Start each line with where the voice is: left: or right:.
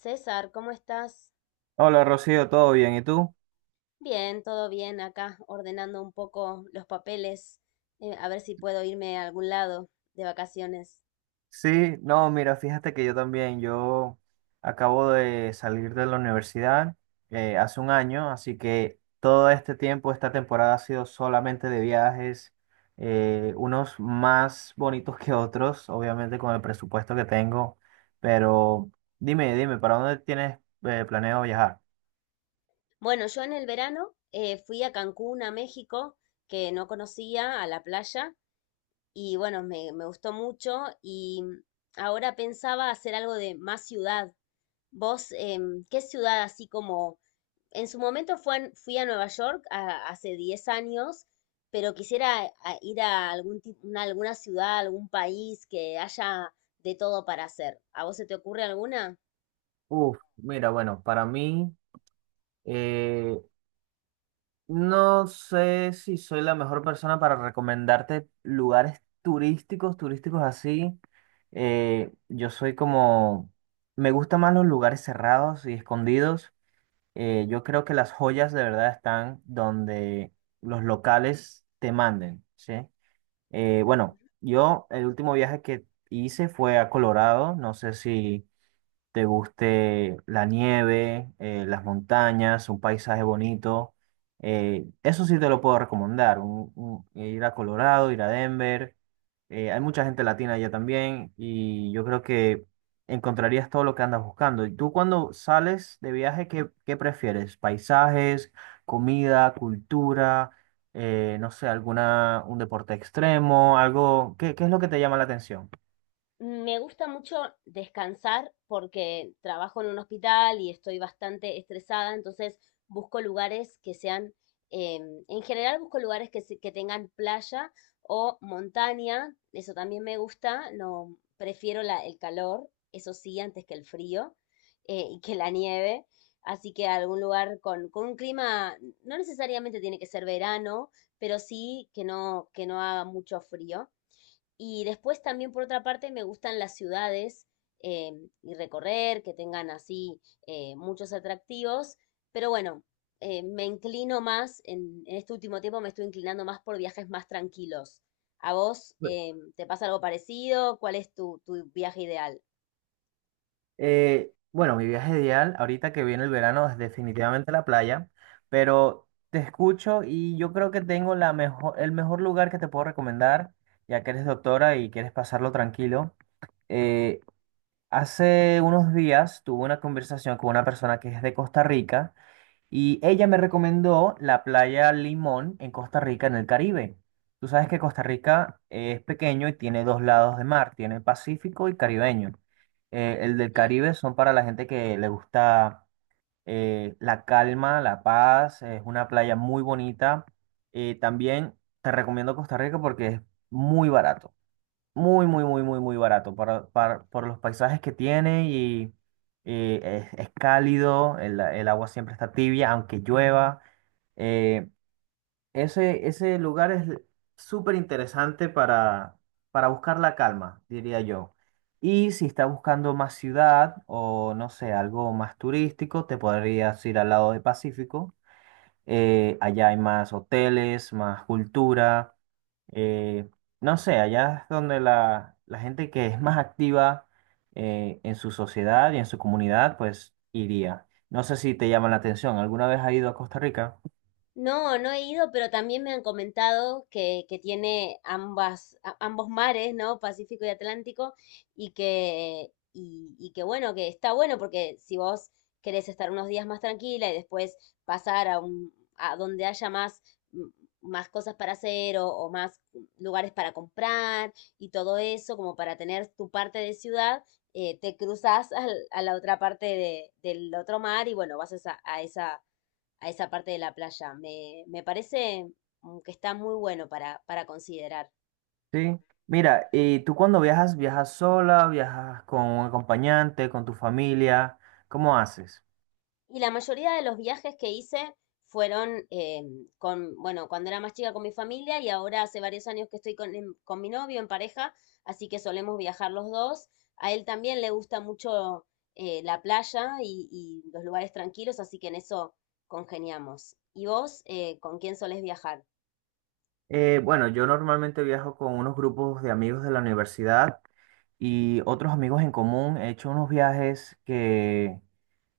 left: César, ¿cómo estás?
right: Hola Rocío, ¿todo bien? ¿Y tú?
left: Bien, todo bien acá, ordenando un poco los papeles, a ver si puedo irme a algún lado de vacaciones.
right: Sí, no, mira, fíjate que yo también, yo acabo de salir de la universidad hace un año, así que todo este tiempo, esta temporada ha sido solamente de viajes, unos más bonitos que otros, obviamente con el presupuesto que tengo, pero dime, ¿para dónde tienes planeado viajar?
left: Bueno, yo en el verano fui a Cancún, a México, que no conocía, a la playa, y bueno, me gustó mucho y ahora pensaba hacer algo de más ciudad. ¿Vos, qué ciudad así como en su momento fui a Nueva York hace 10 años, pero quisiera ir a alguna ciudad, algún país que haya de todo para hacer? ¿A vos se te ocurre alguna?
right: Uf, mira, bueno, para mí no sé si soy la mejor persona para recomendarte lugares turísticos, turísticos así. Yo soy como, me gustan más los lugares cerrados y escondidos. Yo creo que las joyas de verdad están donde los locales te manden, ¿sí? Bueno, yo el último viaje que hice fue a Colorado. No sé si te guste la nieve, las montañas, un paisaje bonito. Eso sí te lo puedo recomendar, ir a Colorado, ir a Denver. Hay mucha gente latina allá también y yo creo que encontrarías todo lo que andas buscando. ¿Y tú cuando sales de viaje, qué prefieres? ¿Paisajes, comida, cultura? No sé, un deporte extremo, algo, qué es lo que te llama la atención?
left: Me gusta mucho descansar porque trabajo en un hospital y estoy bastante estresada, entonces busco lugares que sean, en general busco lugares que tengan playa o montaña, eso también me gusta, no prefiero el calor, eso sí, antes que el frío y que la nieve, así que algún lugar con un clima, no necesariamente tiene que ser verano, pero sí que no haga mucho frío. Y después también, por otra parte, me gustan las ciudades eh, y recorrer, que tengan así muchos atractivos. Pero bueno, me inclino más, en este último tiempo me estoy inclinando más por viajes más tranquilos. ¿A vos te pasa algo parecido? ¿Cuál es tu viaje ideal?
right: Bueno, mi viaje ideal, ahorita que viene el verano, es definitivamente la playa, pero te escucho y yo creo que tengo el mejor lugar que te puedo recomendar, ya que eres doctora y quieres pasarlo tranquilo. Eh, Hace unos días tuve una conversación con una persona que es de Costa Rica y ella me recomendó la playa Limón en Costa Rica, en el Caribe. Tú sabes que Costa Rica es pequeño y tiene dos lados de mar, tiene Pacífico y Caribeño. El del Caribe son para la gente que le gusta la calma, la paz, es una playa muy bonita. También te recomiendo Costa Rica porque es muy barato. Muy, muy, muy, muy, muy barato para, por los paisajes que tiene y es cálido, el agua siempre está tibia, aunque llueva. Eh, Ese lugar es súper interesante para buscar la calma, diría yo. Y si estás buscando más ciudad o no sé, algo más turístico, te podrías ir al lado del Pacífico allá hay más hoteles, más cultura. eh, no sé, allá es donde la gente que es más activa en su sociedad y en su comunidad, pues iría. No sé si te llama la atención. ¿Alguna vez has ido a Costa Rica?
left: No, no he ido, pero también me han comentado que tiene ambas, ambos mares, ¿no? Pacífico y Atlántico, y que bueno, que está bueno, porque si vos querés estar unos días más tranquila y después pasar a un, a donde haya más, mm, más cosas para hacer o más lugares para comprar y todo eso, como para tener tu parte de ciudad, te cruzas a la otra parte del otro mar y bueno, vas a esa, a esa a esa parte de la playa. Me parece que está muy bueno para considerar.
right: Sí. Mira, ¿y tú cuando viajas, viajas sola, viajas con un acompañante, con tu familia? ¿Cómo haces?
left: Y la mayoría de los viajes que hice fueron bueno, cuando era más chica con mi familia y ahora hace varios años que estoy con mi novio en pareja, así que solemos viajar los dos. A él también le gusta mucho la playa y los lugares tranquilos, así que en eso congeniamos. ¿Y vos, con quién solés viajar?
right: Bueno, yo normalmente viajo con unos grupos de amigos de la universidad y otros amigos en común. He hecho unos viajes que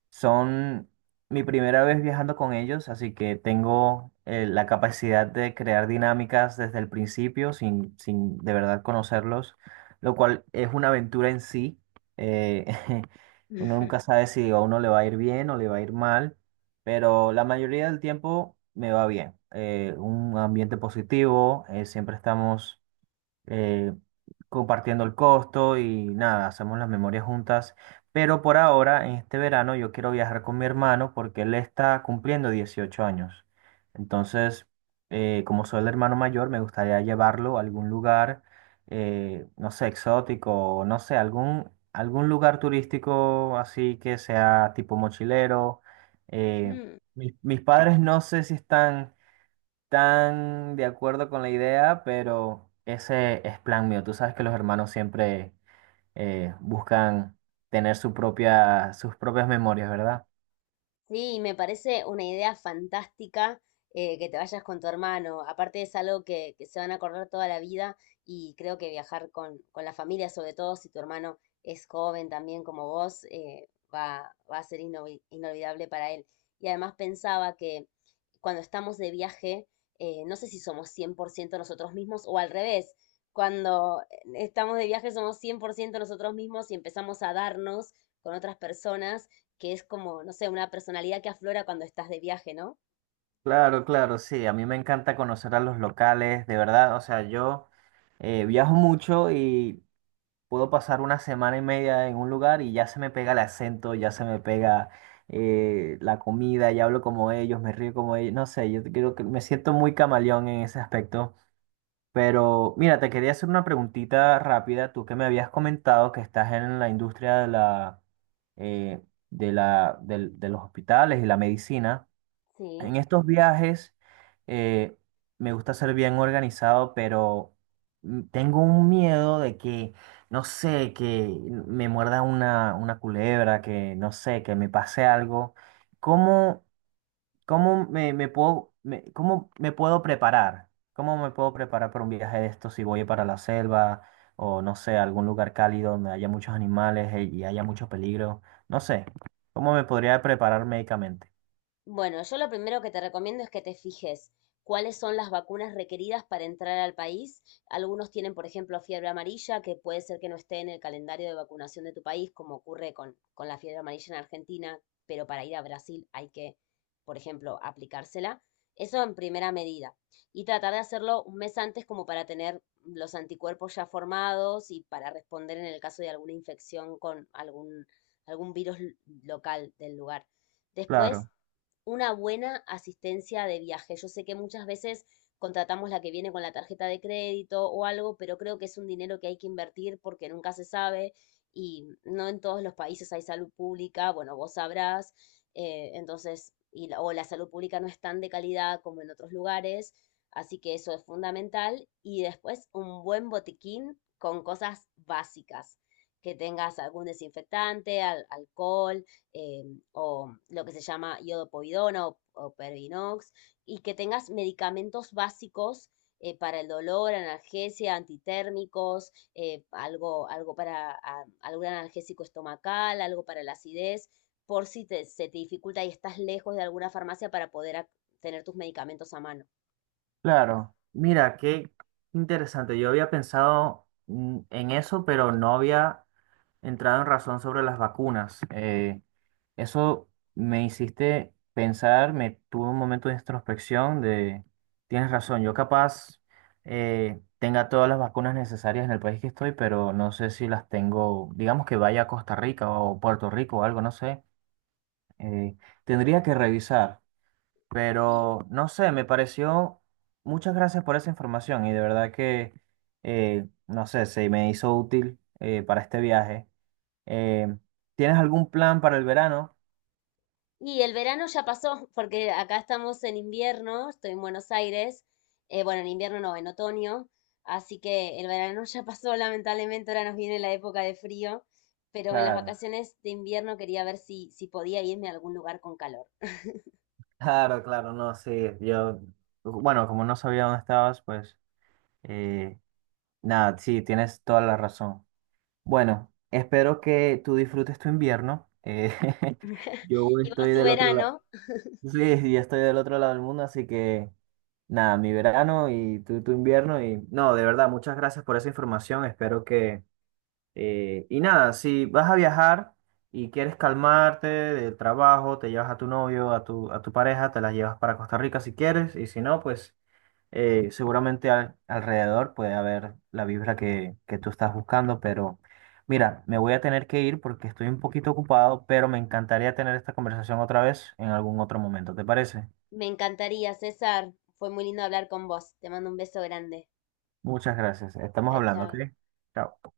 right: son mi primera vez viajando con ellos, así que tengo la capacidad de crear dinámicas desde el principio sin de verdad conocerlos, lo cual es una aventura en sí. Eh, uno nunca sabe si a uno le va a ir bien o le va a ir mal, pero la mayoría del tiempo me va bien. Un ambiente positivo, siempre estamos eh, compartiendo el costo y nada, hacemos las memorias juntas. Pero por ahora, en este verano, yo quiero viajar con mi hermano porque él está cumpliendo 18 años. Entonces, como soy el hermano mayor, me gustaría llevarlo a algún lugar, no sé, exótico, o no sé, algún lugar turístico así que sea tipo mochilero. Eh,
left: Mm.
right: Mis padres no sé si están tan de acuerdo con la idea, pero ese es plan mío. Tú sabes que los hermanos siempre buscan tener sus propias memorias, ¿verdad?
left: Sí, me parece una idea fantástica que te vayas con tu hermano. Aparte es algo que se van a acordar toda la vida y creo que viajar con la familia, sobre todo si tu hermano es joven también como vos, va a ser inolvidable para él. Y además pensaba que cuando estamos de viaje, no sé si somos 100% nosotros mismos o al revés. Cuando estamos de viaje somos 100% nosotros mismos y empezamos a darnos con otras personas que es como, no sé, una personalidad que aflora cuando estás de viaje, ¿no?
right: Claro, claro, sí. A mí me encanta conocer a los locales, de verdad. O sea, yo viajo mucho y puedo pasar una semana y media en un lugar y ya se me pega el acento, ya se me pega la comida, ya hablo como ellos, me río como ellos. No sé, yo creo que me siento muy camaleón en ese aspecto. Pero mira, te quería hacer una preguntita rápida. Tú que me habías comentado que estás en la industria de eh, de la, de los hospitales y la medicina.
left: Sí.
right: En estos viajes eh, me gusta ser bien organizado, pero tengo un miedo de que, no sé, que me muerda una culebra, que no sé, que me pase algo. ¿Cómo? ¿Cómo cómo me puedo preparar? ¿Cómo me puedo preparar para un viaje de estos si voy para la selva o no sé, algún lugar cálido donde haya muchos animales y haya mucho peligro? No sé, ¿cómo me podría preparar médicamente?
left: Bueno, yo lo primero que te recomiendo es que te fijes cuáles son las vacunas requeridas para entrar al país. Algunos tienen, por ejemplo, fiebre amarilla, que puede ser que no esté en el calendario de vacunación de tu país, como ocurre con la fiebre amarilla en Argentina, pero para ir a Brasil por ejemplo, aplicársela. Eso en primera medida. Y tratar de hacerlo un mes antes como para tener los anticuerpos ya formados y para responder en el caso de alguna infección con algún local del lugar. Después,
right: Claro,
left: una buena asistencia de viaje. Yo sé que muchas veces contratamos la que viene con la tarjeta de crédito o algo, pero creo que es un dinero que hay que invertir porque nunca se sabe y no en todos los países hay salud pública, bueno, vos sabrás, entonces, o la salud pública no es tan de calidad como en otros lugares, así que eso es fundamental. Y después un buen botiquín con cosas básicas, que tengas algún desinfectante, alcohol, eh, o lo que se llama iodopovidona o pervinox, y que tengas medicamentos básicos para el dolor, analgesia, antitérmicos, algo para algún analgésico estomacal, algo para la acidez, por si se te dificulta y estás lejos de alguna farmacia para poder tener tus medicamentos a mano.
right: claro. Mira, qué interesante. Yo había pensado en eso, pero no había entrado en razón sobre las vacunas. Eso me hiciste pensar, me tuvo un momento de introspección de, tienes razón, yo capaz tenga todas las vacunas necesarias en el país que estoy, pero no sé si las tengo, digamos que vaya a Costa Rica o Puerto Rico o algo, no sé. eh, Tendría que revisar,
left: Sí.
right: pero no sé, me pareció, muchas gracias por esa información y de verdad que, no sé, se me hizo útil para este viaje. Eh, ¿Tienes algún plan para el verano?
left: Y el verano ya pasó, porque acá estamos en invierno, estoy en Buenos Aires, bueno, en invierno no, en otoño, así que el verano ya pasó, lamentablemente ahora nos viene la época de frío, pero en las
right: Claro.
left: vacaciones de invierno quería ver si, si podía irme a algún lugar con calor.
right: Claro, claro, no, sí, yo, bueno, como no sabía dónde estabas, pues, eh, nada, sí, tienes toda la razón. Bueno, espero que tú disfrutes tu invierno. Yo
left: Y vos
right: estoy
left: tu
right: del otro lado,
left: verano,
right: sí, sí, yo estoy del otro lado del mundo, así que nada, mi verano y tú tu invierno y no, de verdad, muchas gracias por esa información. Espero que y nada, si vas a viajar y quieres calmarte del trabajo, te llevas a tu novio, a a tu pareja, te la llevas para Costa Rica si quieres, y si no, pues seguramente alrededor puede haber la vibra que tú estás buscando, pero mira, me voy a tener que ir porque estoy un poquito ocupado, pero me encantaría tener esta conversación otra vez en algún otro momento, ¿te parece?
left: me encantaría, César, fue muy lindo hablar con vos, te mando un beso grande.
right: Muchas gracias, estamos
left: Chao,
right: hablando, ¿ok?
left: chao.
right: Chao.